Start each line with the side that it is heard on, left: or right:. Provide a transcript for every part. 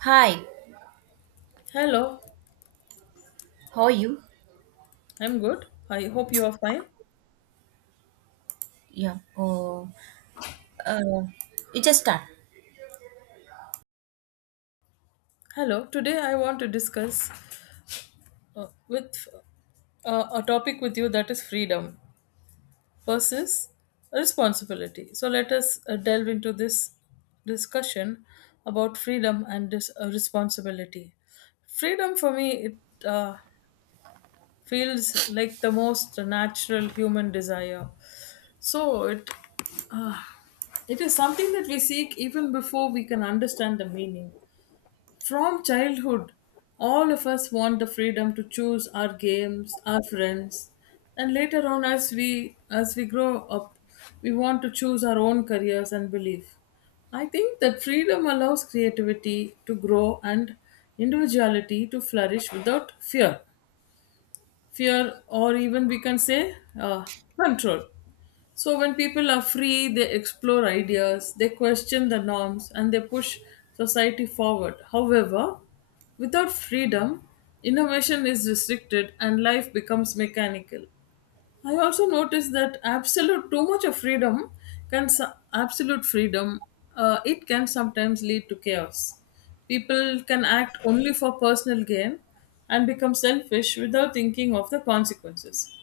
right: Hi,
left: Hello,
right: how are you?
left: I'm good. I hope you are fine.
right: Yeah. Oh, uh, you just start.
left: Hello, today I want to discuss with a topic with you that is freedom versus responsibility. So let us delve into this discussion about freedom and responsibility. Freedom for me, it feels like the most natural human desire. So uh, it is something that we seek even before we can understand the meaning. From childhood, all of us want the freedom to choose our games, our friends, and later on as we grow up, we want to choose our own careers and belief. I think that freedom allows creativity to grow and individuality to flourish without fear or even we can say control. So, when people are free, they explore ideas, they question the norms, and they push society forward. However, without freedom, innovation is restricted and life becomes mechanical. I also noticed that absolute too much of freedom can so- absolute freedom it can sometimes lead to chaos. People can act only for personal gain and become selfish without thinking of the consequences.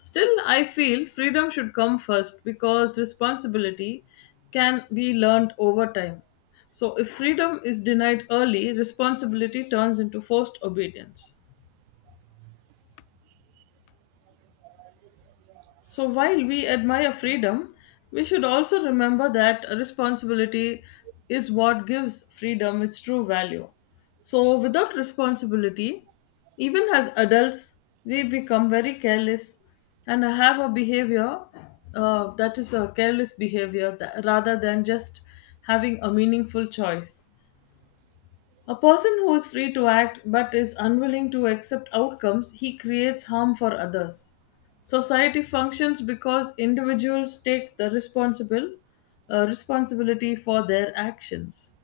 left: Still, I feel freedom should come first because responsibility can be learned over time. So, if freedom is denied early, responsibility turns into forced obedience. So while we admire freedom, we should also remember that responsibility is what gives freedom its true value. So without responsibility, even as adults, we become very careless and have a behavior that is a careless behavior rather than just having a meaningful choice. A person who is free to act but is unwilling to accept outcomes, he creates harm for others. Society functions because individuals take the responsible responsibility for their actions.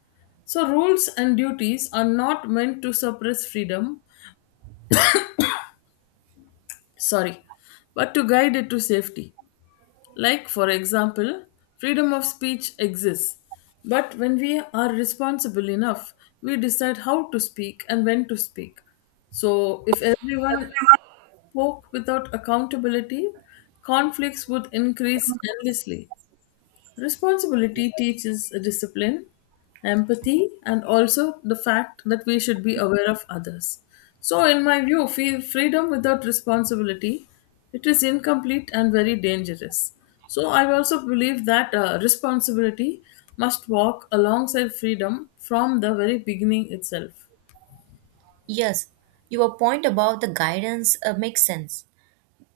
left: So rules and duties are not meant to suppress freedom, sorry, but to guide it to safety. Like, for example, freedom of speech exists, but when we are responsible enough, we decide how to speak and when to speak. So, if everyone spoke without accountability, conflicts would increase endlessly. Responsibility teaches discipline, empathy, and also the fact that we should be aware of others. So, in my view, freedom without responsibility it is incomplete and very dangerous. So, I also believe that responsibility must walk alongside freedom from the very beginning itself.
right: Yes, your point about the guidance makes sense.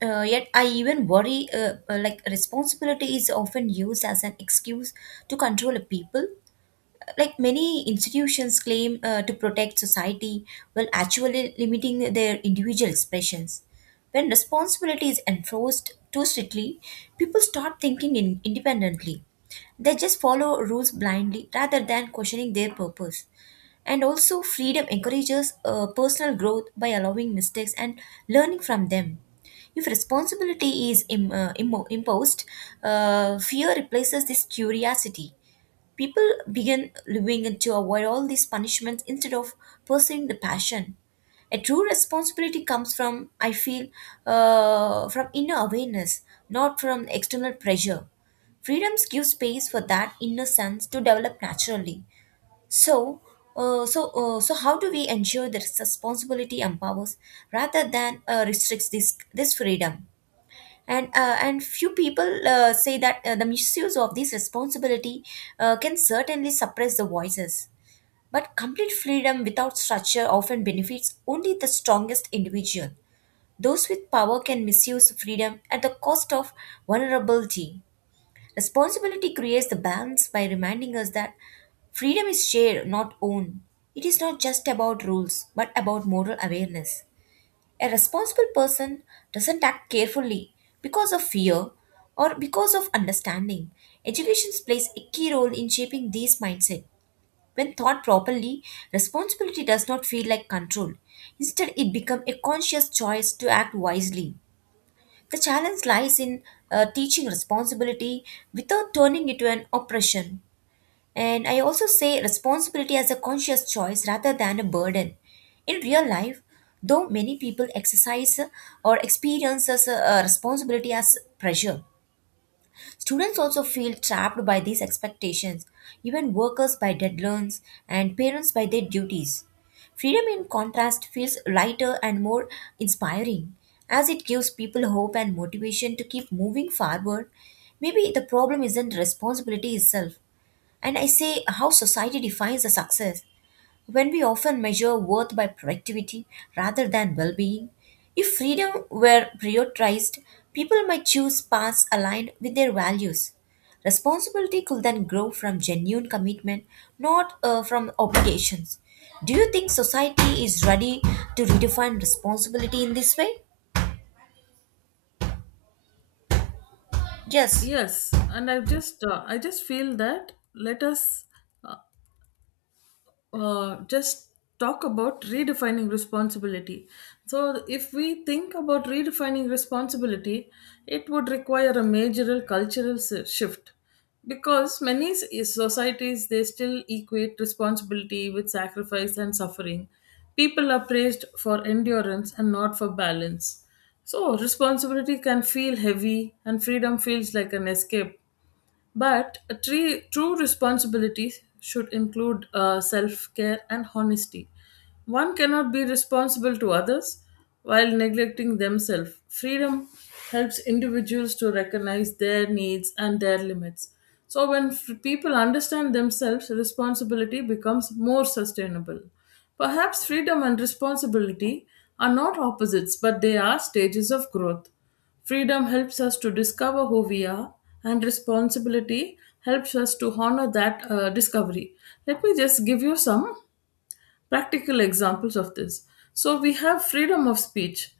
right: Yet I even worry, like responsibility is often used as an excuse to control people. Like many institutions claim to protect society while actually limiting their individual expressions. When responsibility is enforced too strictly, people start independently. They just follow rules blindly rather than questioning their purpose. And also, freedom encourages personal growth by allowing mistakes and learning from them. If responsibility is imposed, fear replaces this curiosity. People begin living to avoid all these punishments instead of pursuing the passion. A true responsibility comes from, I feel, from inner awareness, not from external pressure. Freedoms give space for that inner sense to develop naturally. So, so how do we ensure that responsibility empowers rather than restricts this freedom? And few people say that the misuse of this responsibility can certainly suppress the voices, but complete freedom without structure often benefits only the strongest individual. Those with power can misuse freedom at the cost of vulnerability. Responsibility creates the balance by reminding us that freedom is shared, not owned. It is not just about rules but about moral awareness. A responsible person doesn't act carefully because of fear or because of understanding. Education plays a key role in shaping these mindset. When thought properly, responsibility does not feel like control. Instead, it becomes a conscious choice to act wisely. The challenge lies in teaching responsibility without turning it to an oppression. And I also say responsibility as a conscious choice rather than a burden. In real life, though many people exercise or experience as a responsibility as pressure, students also feel trapped by these expectations, even workers by deadlines and parents by their duties. Freedom, in contrast, feels lighter and more inspiring as it gives people hope and motivation to keep moving forward. Maybe the problem isn't responsibility itself, and I say how society defines the success. When we often measure worth by productivity rather than well being, if freedom were prioritized, people might choose paths aligned with their values. Responsibility could then grow from genuine commitment, not from obligations. Do you think society is ready to redefine responsibility in this way? Yes,
left: Yes, and I just feel that let us just talk about redefining responsibility. So, if we think about redefining responsibility, it would require a major cultural shift because many societies they still equate responsibility with sacrifice and suffering. People are praised for endurance and not for balance. So, responsibility can feel heavy, and freedom feels like an escape but true responsibility should include self care and honesty. One cannot be responsible to others while neglecting themselves. Freedom helps individuals to recognize their needs and their limits. So, when people understand themselves, responsibility becomes more sustainable. Perhaps freedom and responsibility are not opposites, but they are stages of growth. Freedom helps us to discover who we are, and responsibility helps us to honor that discovery. Let me just give you some practical examples of this. So, we have freedom of speech.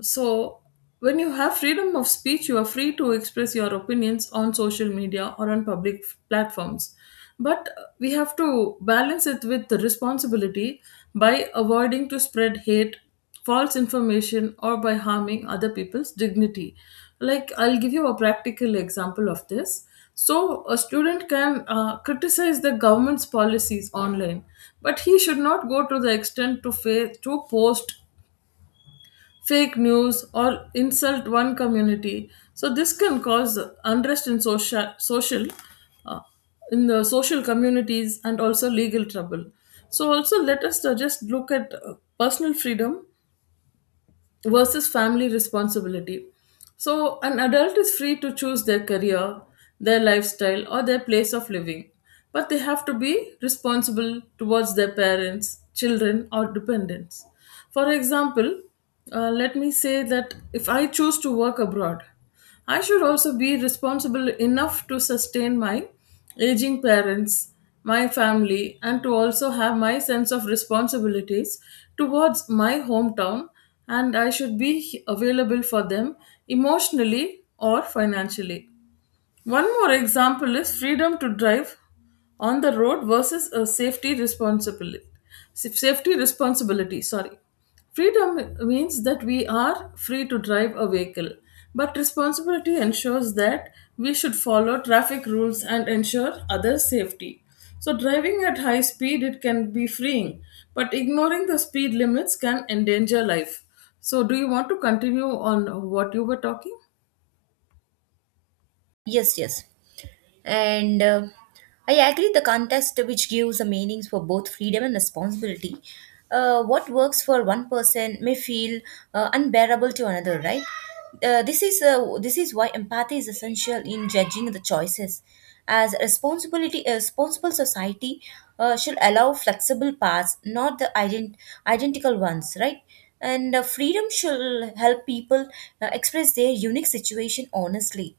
left: So, when you have freedom of speech, you are free to express your opinions on social media or on public platforms. But we have to balance it with the responsibility by avoiding to spread hate, false information, or by harming other people's dignity. Like, I'll give you a practical example of this. So, a student can criticize the government's policies online, but he should not go to the extent to post fake news, or insult one community. So this can cause unrest in social social uh, in the social communities and also legal trouble. So also let us just look at personal freedom versus family responsibility. So, an adult is free to choose their career, their lifestyle, or their place of living, but they have to be responsible towards their parents, children, or dependents. For example, let me say that if I choose to work abroad, I should also be responsible enough to sustain my aging parents, my family, and to also have my sense of responsibilities towards my hometown. And I should be available for them emotionally or financially. One more example is freedom to drive on the road versus a safety responsibility. Safety responsibility, sorry. Freedom means that we are free to drive a vehicle, but responsibility ensures that we should follow traffic rules and ensure others' safety. So driving at high speed it can be freeing, but ignoring the speed limits can endanger life. So do you want to continue on what you were talking?
right: yes. And I agree the context which gives a meanings for both freedom and responsibility. What works for one person may feel unbearable to another, right? This is why empathy is essential in judging the choices. As responsibility, a responsible society should allow flexible paths, not the ident- identical ones, right? And freedom should help people express their unique situation honestly,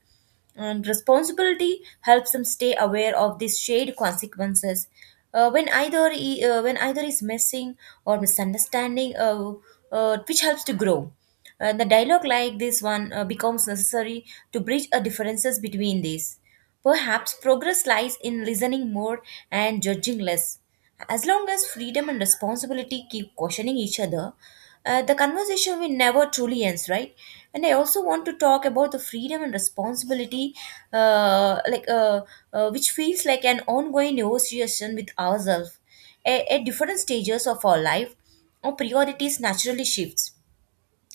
right: and responsibility helps them stay aware of these shared consequences. When either is missing or misunderstanding, which helps to grow. The dialogue like this one becomes necessary to bridge a differences between these. Perhaps progress lies in listening more and judging less. As long as freedom and responsibility keep questioning each other, the conversation will never truly ends, right? And I also want to talk about the freedom and responsibility, uh, like uh, which feels like an ongoing negotiation with ourselves. At different stages of our life, our priorities naturally shifts,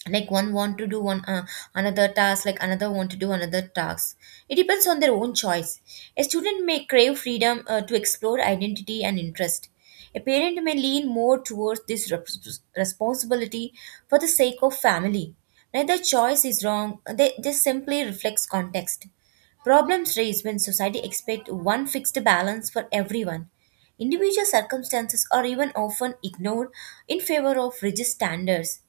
right: like one want to do one another task, like another want to do another task. It depends on their own choice. A student may crave freedom to explore identity and interest. A parent may lean more towards responsibility for the sake of family. Neither choice is wrong. They simply reflects context. Problems raise when society expects one fixed balance for everyone. Individual circumstances are even often ignored in favor of rigid standards.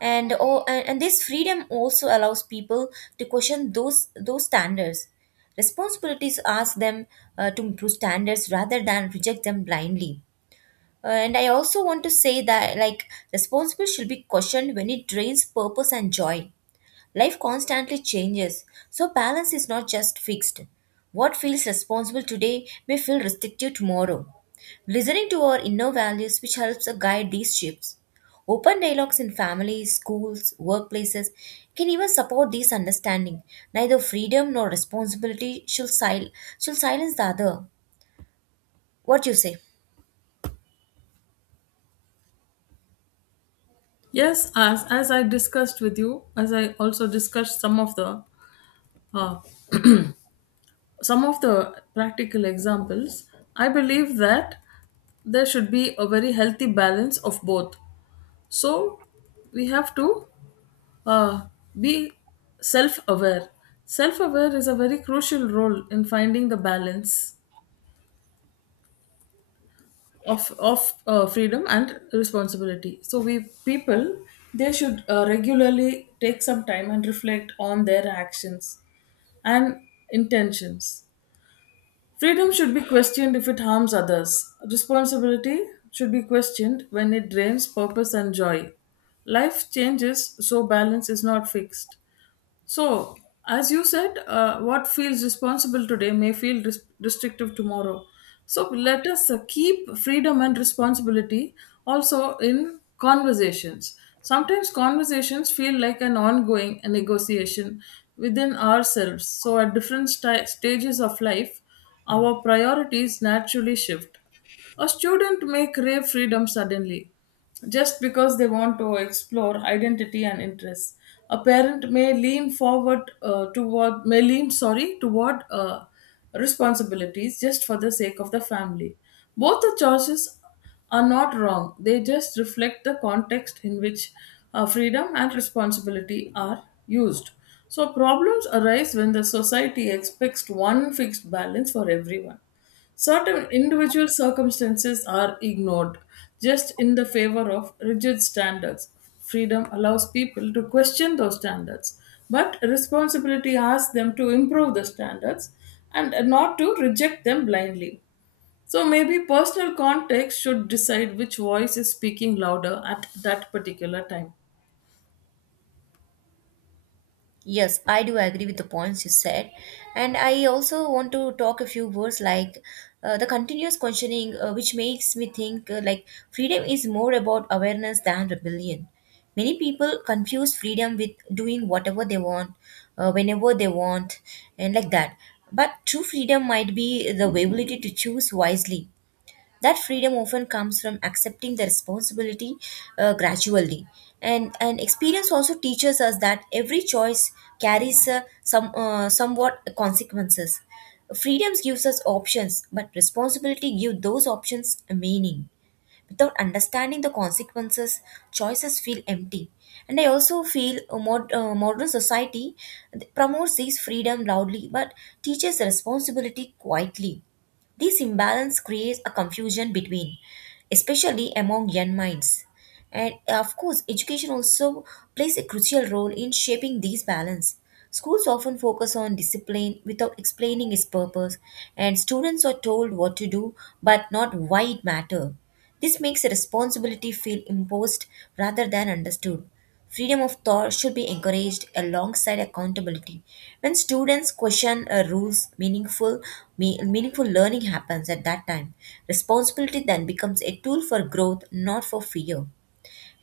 right: And this freedom also allows people to question those standards. Responsibilities ask them to improve standards rather than reject them blindly. And I also want to say that like responsibility should be questioned when it drains purpose and joy. Life constantly changes, so balance is not just fixed. What feels responsible today may feel restrictive tomorrow. Listening to our inner values, which helps us guide these shifts. Open dialogues in families, schools, workplaces can even support this understanding. Neither freedom nor responsibility should silence the other. What you say?
left: Yes, as I discussed with you, as I also discussed uh, some of the practical examples, I believe that there should be a very healthy balance of both. So we have to uh, be self aware. Self aware is a very crucial role in finding the balance of freedom and responsibility so we people they should regularly take some time and reflect on their actions and intentions. Freedom should be questioned if it harms others. Responsibility should be questioned when it drains purpose and joy. Life changes so balance is not fixed. So, as you said, what feels responsible today may feel restrictive tomorrow. So, let us keep freedom and responsibility also in conversations. Sometimes conversations feel like an ongoing negotiation within ourselves. So, at different stages of life, our priorities naturally shift. A student may crave freedom suddenly just because they want to explore identity and interests. A parent may lean sorry toward responsibilities just for the sake of the family. Both the choices are not wrong. They just reflect the context in which freedom and responsibility are used. So problems arise when the society expects one fixed balance for everyone. Certain individual circumstances are ignored just in the favor of rigid standards. Freedom allows people to question those standards, but responsibility asks them to improve the standards and not to reject them blindly. So maybe personal context should decide which voice is speaking louder at that particular time.
right: Yes, I do agree with the points you said. And I also want to talk a few words like the continuous questioning, which makes me think like freedom is more about awareness than rebellion. Many people confuse freedom with doing whatever they want, whenever they want, and like that. But true freedom might be the ability to choose wisely, that freedom often comes from accepting the responsibility gradually. And experience also teaches us that every choice carries somewhat consequences. Freedoms gives us options, but responsibility gives those options a meaning. Without understanding the consequences, choices feel empty. And I also feel a modern society promotes these freedom loudly but teaches responsibility quietly. This imbalance creates a confusion between, especially among young minds. And of course education also plays a crucial role in shaping these balance. Schools often focus on discipline without explaining its purpose, and students are told what to do but not why it matters. This makes a responsibility feel imposed rather than understood. Freedom of thought should be encouraged alongside accountability. When students question meaningful learning happens at that time. Responsibility then becomes a tool for growth, not for fear.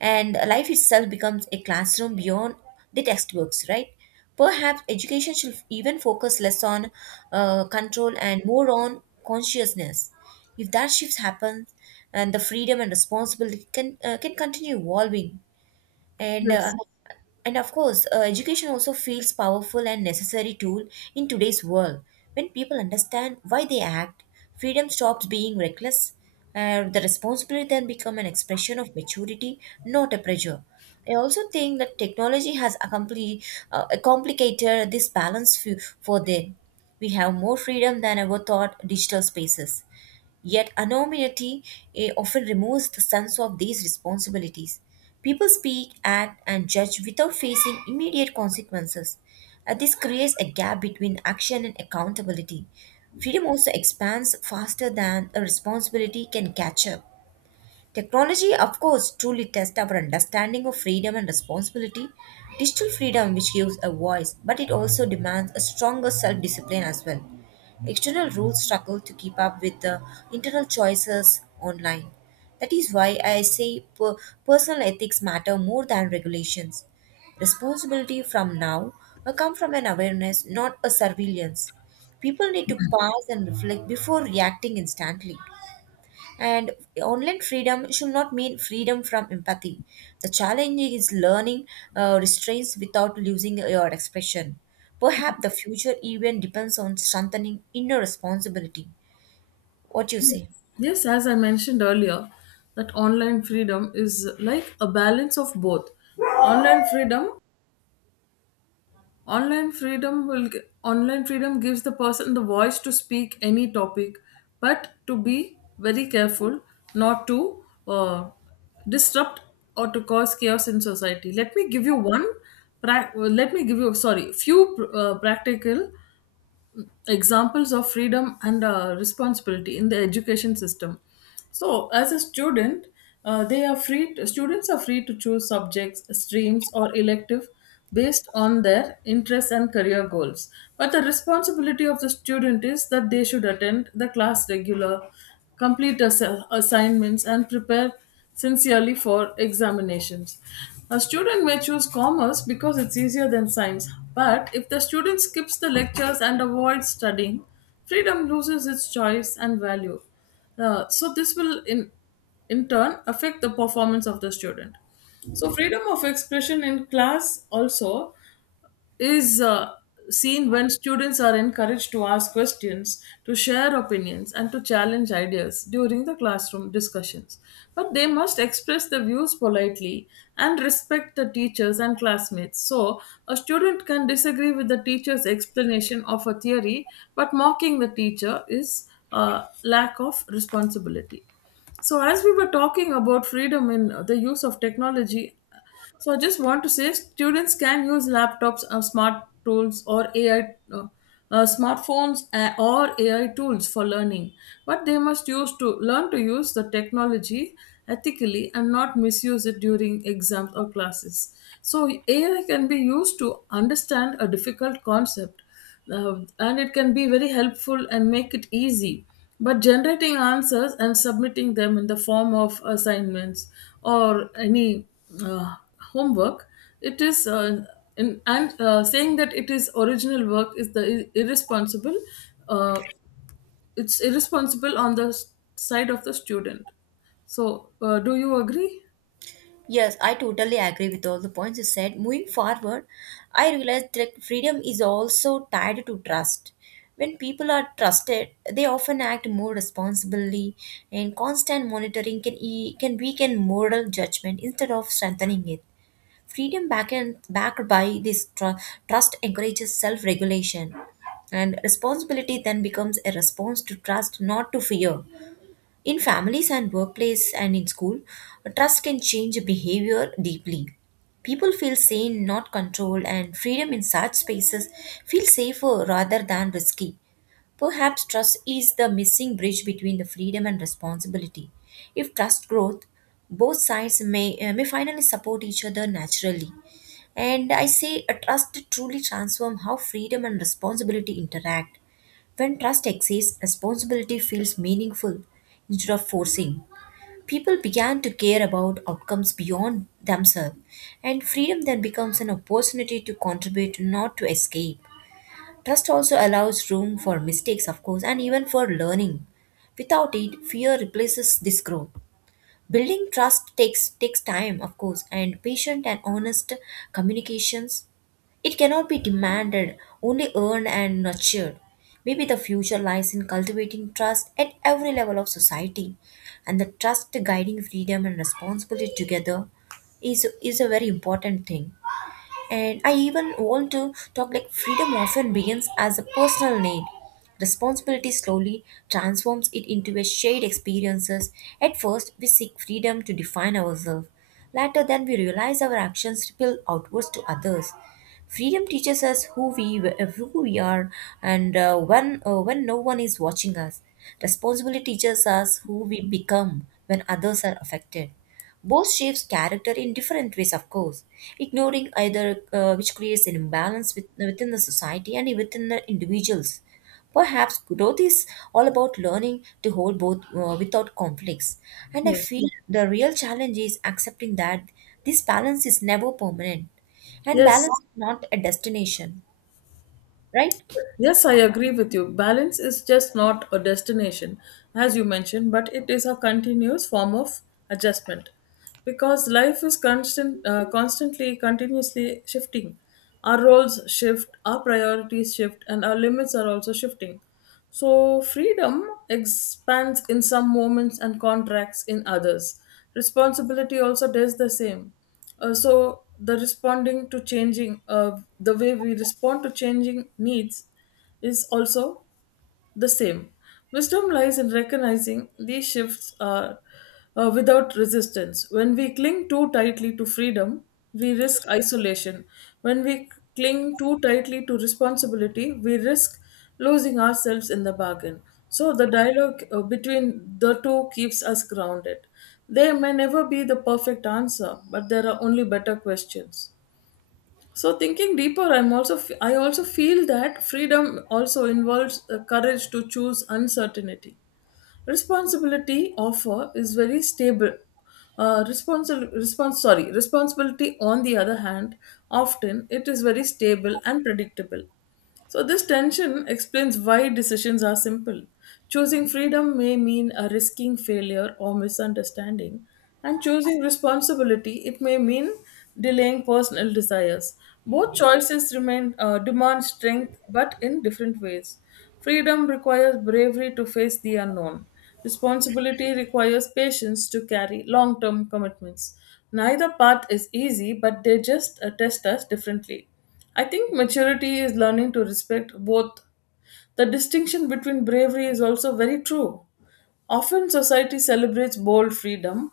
right: And life itself becomes a classroom beyond the textbooks, right? Perhaps education should even focus less on control and more on consciousness. If that shift happens, and the freedom and responsibility can continue evolving. and uh,
left: Yes.
right: and of course education also feels powerful and necessary tool in today's world. When people understand why they act, freedom stops being reckless. The responsibility then become an expression of maturity, not a pressure. I also think that technology has complicated this balance for them. We have more freedom than ever thought digital spaces. Yet anonymity often removes the sense of these responsibilities. People speak, act, and judge without facing immediate consequences. And this creates a gap between action and accountability. Freedom also expands faster than a responsibility can catch up. Technology, of course, truly tests our understanding of freedom and responsibility. Digital freedom, which gives a voice, but it also demands a stronger self discipline as well. External rules struggle to keep up with the internal choices online. That is why I say personal ethics matter more than regulations. Responsibility from now will come from an awareness, not a surveillance. People need to pause and reflect before reacting instantly. And online freedom should not mean freedom from empathy. The challenge is learning restraints without losing your expression. Perhaps the future event depends on strengthening inner responsibility. What you say?
left: Yes, as I mentioned earlier, that online freedom is like a balance of both. Online freedom Online freedom gives the person the voice to speak any topic but to be very careful not to uh, disrupt or to cause chaos in society. Let me give you sorry few practical examples of freedom and responsibility in the education system. So as a student they are free to- Students are free to choose subjects, streams or elective based on their interests and career goals, but the responsibility of the student is that they should attend the class regular, complete assignments, and prepare sincerely for examinations. A student may choose commerce because it's easier than science, but if the student skips the lectures and avoids studying, freedom loses its choice and value. So, this will in turn affect the performance of the student. So, freedom of expression in class also is seen when students are encouraged to ask questions, to share opinions, and to challenge ideas during the classroom discussions. But they must express their views politely and respect the teachers and classmates. So, a student can disagree with the teacher's explanation of a theory, but mocking the teacher is a lack of responsibility. So, as we were talking about freedom in the use of technology, so I just want to say students can use laptops or smart tools or smartphones or AI tools for learning, but they must use to learn to use the technology ethically and not misuse it during exams or classes. So, AI can be used to understand a difficult concept and it can be very helpful and make it easy. But generating answers and submitting them in the form of assignments or any uh, homework, it is in, and saying that it is original work is the irresponsible. Uh, it's irresponsible on the side of the student. So, do you agree?
right: Yes, I totally agree with all the points you said. Moving forward, I realized that freedom is also tied to trust. When people are trusted, they often act more responsibly, and constant monitoring can weaken moral judgment instead of strengthening it. Freedom backed by this trust encourages self-regulation, and responsibility then becomes a response to trust, not to fear. In families and workplace and in school, trust can change behavior deeply. People feel sane, not controlled, and freedom in such spaces feels safer rather than risky. Perhaps trust is the missing bridge between the freedom and responsibility. If trust grows, both sides may finally support each other naturally. And I say a trust truly transforms how freedom and responsibility interact. When trust exists, responsibility feels meaningful instead of forcing. People began to care about outcomes beyond themselves, and freedom then becomes an opportunity to contribute, not to escape. Trust also allows room for mistakes, of course, and even for learning. Without it, fear replaces this growth. Building trust takes time, of course, and patient and honest communications. It cannot be demanded, only earned and nurtured. Maybe the future lies in cultivating trust at every level of society, and the trust guiding freedom and responsibility together is is a very important thing. And I even want to talk like freedom often begins as a personal need. Responsibility slowly transforms it into a shared experiences. At first, we seek freedom to define ourselves. Later, then we realize our actions ripple outwards to others. Freedom teaches us who we are, and when no one is watching us. Responsibility teaches us who we become when others are affected. Both shapes character in different ways, of course, ignoring either which creates an imbalance within the society and within the individuals. Perhaps growth is all about learning to hold both without conflicts. And I
left: Yes.
right: feel the real challenge is accepting that this balance is never permanent. And
left: Yes.
right: balance is not a destination, right?
left: Yes, I agree with you. Balance is just not a destination, as you mentioned, but it is a continuous form of adjustment because life is constantly, continuously shifting. Our roles shift, our priorities shift, and our limits are also shifting. So, freedom expands in some moments and contracts in others. Responsibility also does the same. The way we respond to changing needs is also the same. Wisdom lies in recognizing these shifts are without resistance. When we cling too tightly to freedom, we risk isolation. When we cling too tightly to responsibility, we risk losing ourselves in the bargain. So the dialogue between the two keeps us grounded. There may never be the perfect answer, but there are only better questions. So thinking deeper, I also feel that freedom also involves courage to choose uncertainty. Responsibility offer is very stable. Responsi- response sorry Responsibility, on the other hand, often it is very stable and predictable. So this tension explains why decisions are simple. Choosing freedom may mean a risking failure or misunderstanding, and choosing responsibility, it may mean delaying personal desires. Both choices remain demand strength but in different ways. Freedom requires bravery to face the unknown. Responsibility requires patience to carry long term commitments. Neither path is easy, but they just test us differently. I think maturity is learning to respect both. The distinction between bravery is also very true. Often society celebrates bold freedom,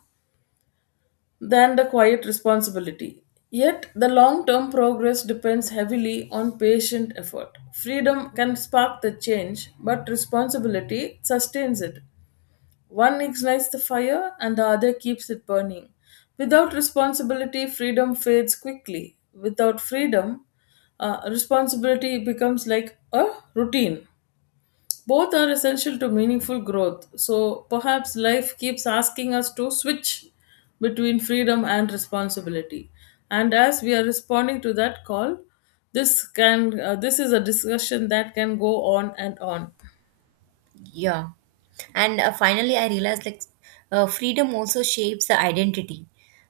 left: than the quiet responsibility. Yet, the long term progress depends heavily on patient effort. Freedom can spark the change, but responsibility sustains it. One ignites the fire and the other keeps it burning. Without responsibility, freedom fades quickly. Without freedom, responsibility becomes like a routine. Both are essential to meaningful growth, so perhaps life keeps asking us to switch between freedom and responsibility. And as we are responding to that call, this is a discussion that can go on and on.
right: Yeah. And finally, I realized like freedom also shapes the identity.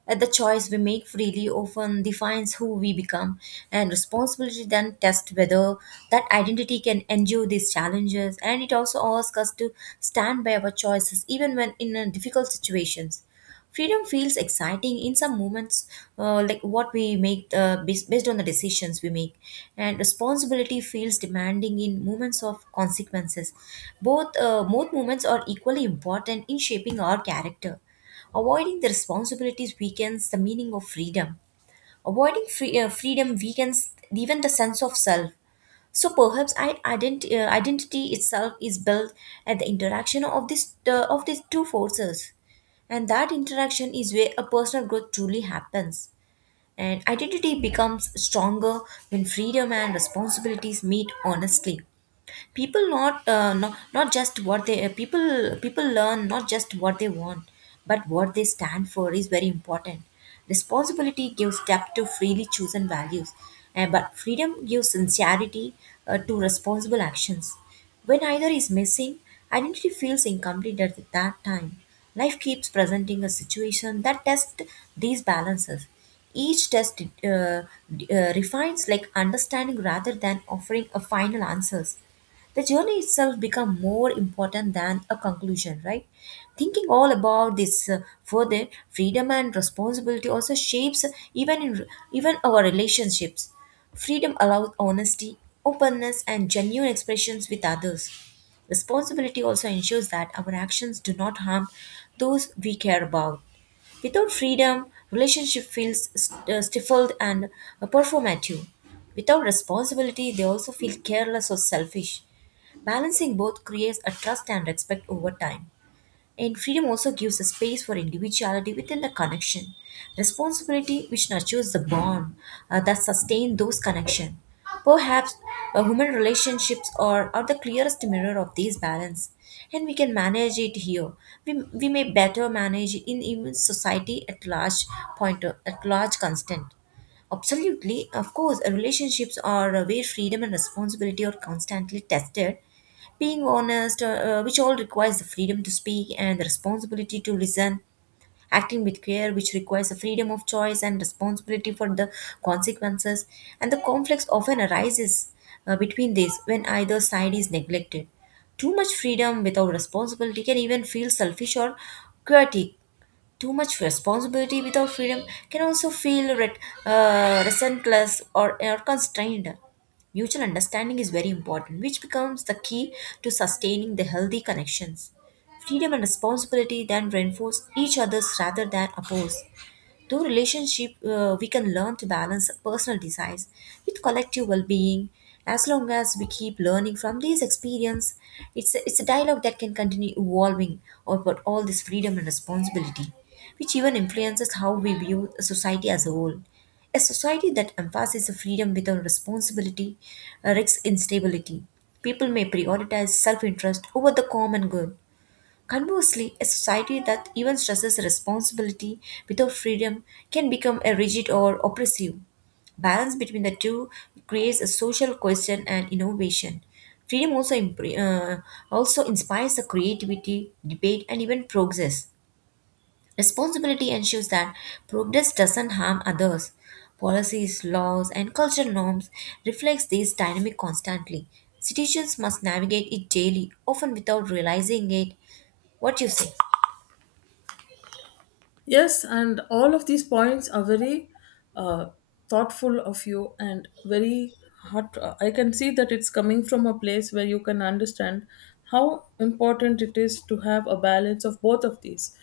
right: The choice we make freely often defines who we become, and responsibility then tests whether that identity can endure these challenges. And it also asks us to stand by our choices even when in difficult situations, freedom feels exciting in some moments, like what we make based on the decisions we make. And responsibility feels demanding in moments of consequences. Both moments are equally important in shaping our character. Avoiding the responsibilities weakens the meaning of freedom. Avoiding freedom weakens even the sense of self. So perhaps identity itself is built at the interaction of this of these two forces, and that interaction is where a personal growth truly happens. And identity becomes stronger when freedom and responsibilities meet honestly. People not not, not just what they people people learn not just what they want, but what they stand for is very important. Responsibility gives depth to freely chosen values, and but freedom gives sincerity to responsible actions. When either is missing, identity feels incomplete at that time. Life keeps presenting a situation that tests these balances. Each test refines like understanding rather than offering a final answers. The journey itself become more important than a conclusion, right? Thinking all about this, further freedom and responsibility also shapes even in even our relationships. Freedom allows honesty, openness and genuine expressions with others. Responsibility also ensures that our actions do not harm those we care about. Without freedom, relationship feels stifled and performative. Without responsibility, they also feel careless or selfish. Balancing both creates a trust and respect over time. And freedom also gives a space for individuality within the connection, responsibility which nurtures the bond that sustain those connections. Perhaps human relationships are the clearest mirror of this balance, and we can manage it here. We may better manage in even society at large point at large constant. Absolutely. Of course, relationships are where freedom and responsibility are constantly tested. Being honest, which all requires the freedom to speak and the responsibility to listen. Acting with care, which requires the freedom of choice and responsibility for the consequences. And the conflicts often arises between these when either side is neglected. Too much freedom without responsibility can even feel selfish or chaotic. Too much responsibility without freedom can also feel resentless or constrained. Mutual understanding is very important, which becomes the key to sustaining the healthy connections. Freedom and responsibility then reinforce each other's rather than oppose. Through relationship, we can learn to balance personal desires with collective well-being. As long as we keep learning from these experience, it's a dialogue that can continue evolving about all this freedom and responsibility, which even influences how we view society as a whole. A society that emphasizes freedom without responsibility risks instability. People may prioritize self interest over the common good. Conversely, a society that even stresses responsibility without freedom can become a rigid or oppressive. Balance between the two creates a social cohesion and innovation. Freedom also, also inspires the creativity, debate, and even progress. Responsibility ensures that progress doesn't harm others. Policies, laws, and cultural norms reflects this dynamic constantly. Citizens must navigate it daily, often without realizing it. What you say?
left: Yes, and all of these points are very uh, thoughtful of you and very heart. I can see that it's coming from a place where you can understand how important it is to have a balance of both of these.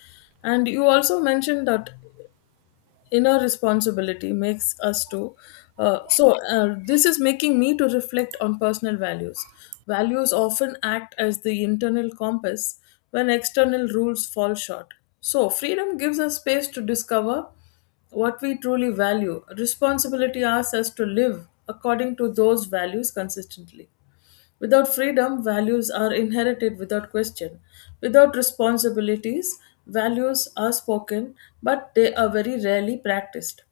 left: And you also mentioned that inner responsibility makes us to this is making me to reflect on personal values. Values often act as the internal compass when external rules fall short. So freedom gives us space to discover what we truly value. Responsibility asks us to live according to those values consistently. Without freedom, values are inherited without question. Without responsibilities, values are spoken, but they are very rarely practiced.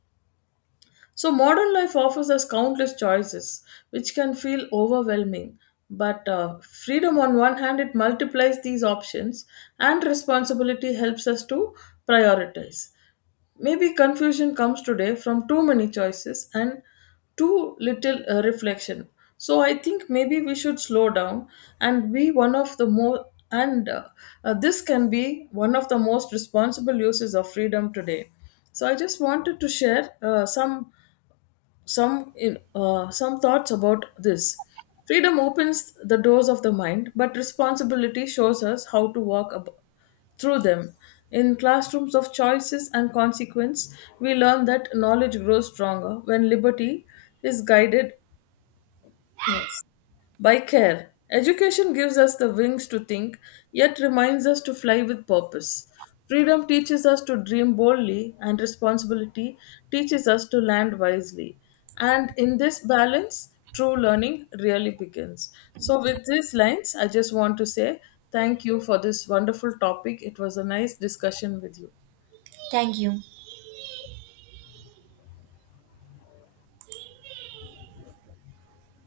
left: So, modern life offers us countless choices, which can feel overwhelming. But freedom, on one hand, it multiplies these options, and responsibility helps us to prioritize. Maybe confusion comes today from too many choices and too little reflection. So I think maybe we should slow down and be one of the more and this can be one of the most responsible uses of freedom today. So I just wanted to share some some thoughts about this. Freedom opens the doors of the mind, but responsibility shows us how to through them. In classrooms of choices and consequence, we learn that knowledge grows stronger when liberty is guided. Yes. By care. Education gives us the wings to think, yet reminds us to fly with purpose. Freedom teaches us to dream boldly, and responsibility teaches us to land wisely. And in this balance, true learning really begins. So, with these lines, I just want to say thank you for this wonderful topic. It was a nice discussion with you.
right: Thank you.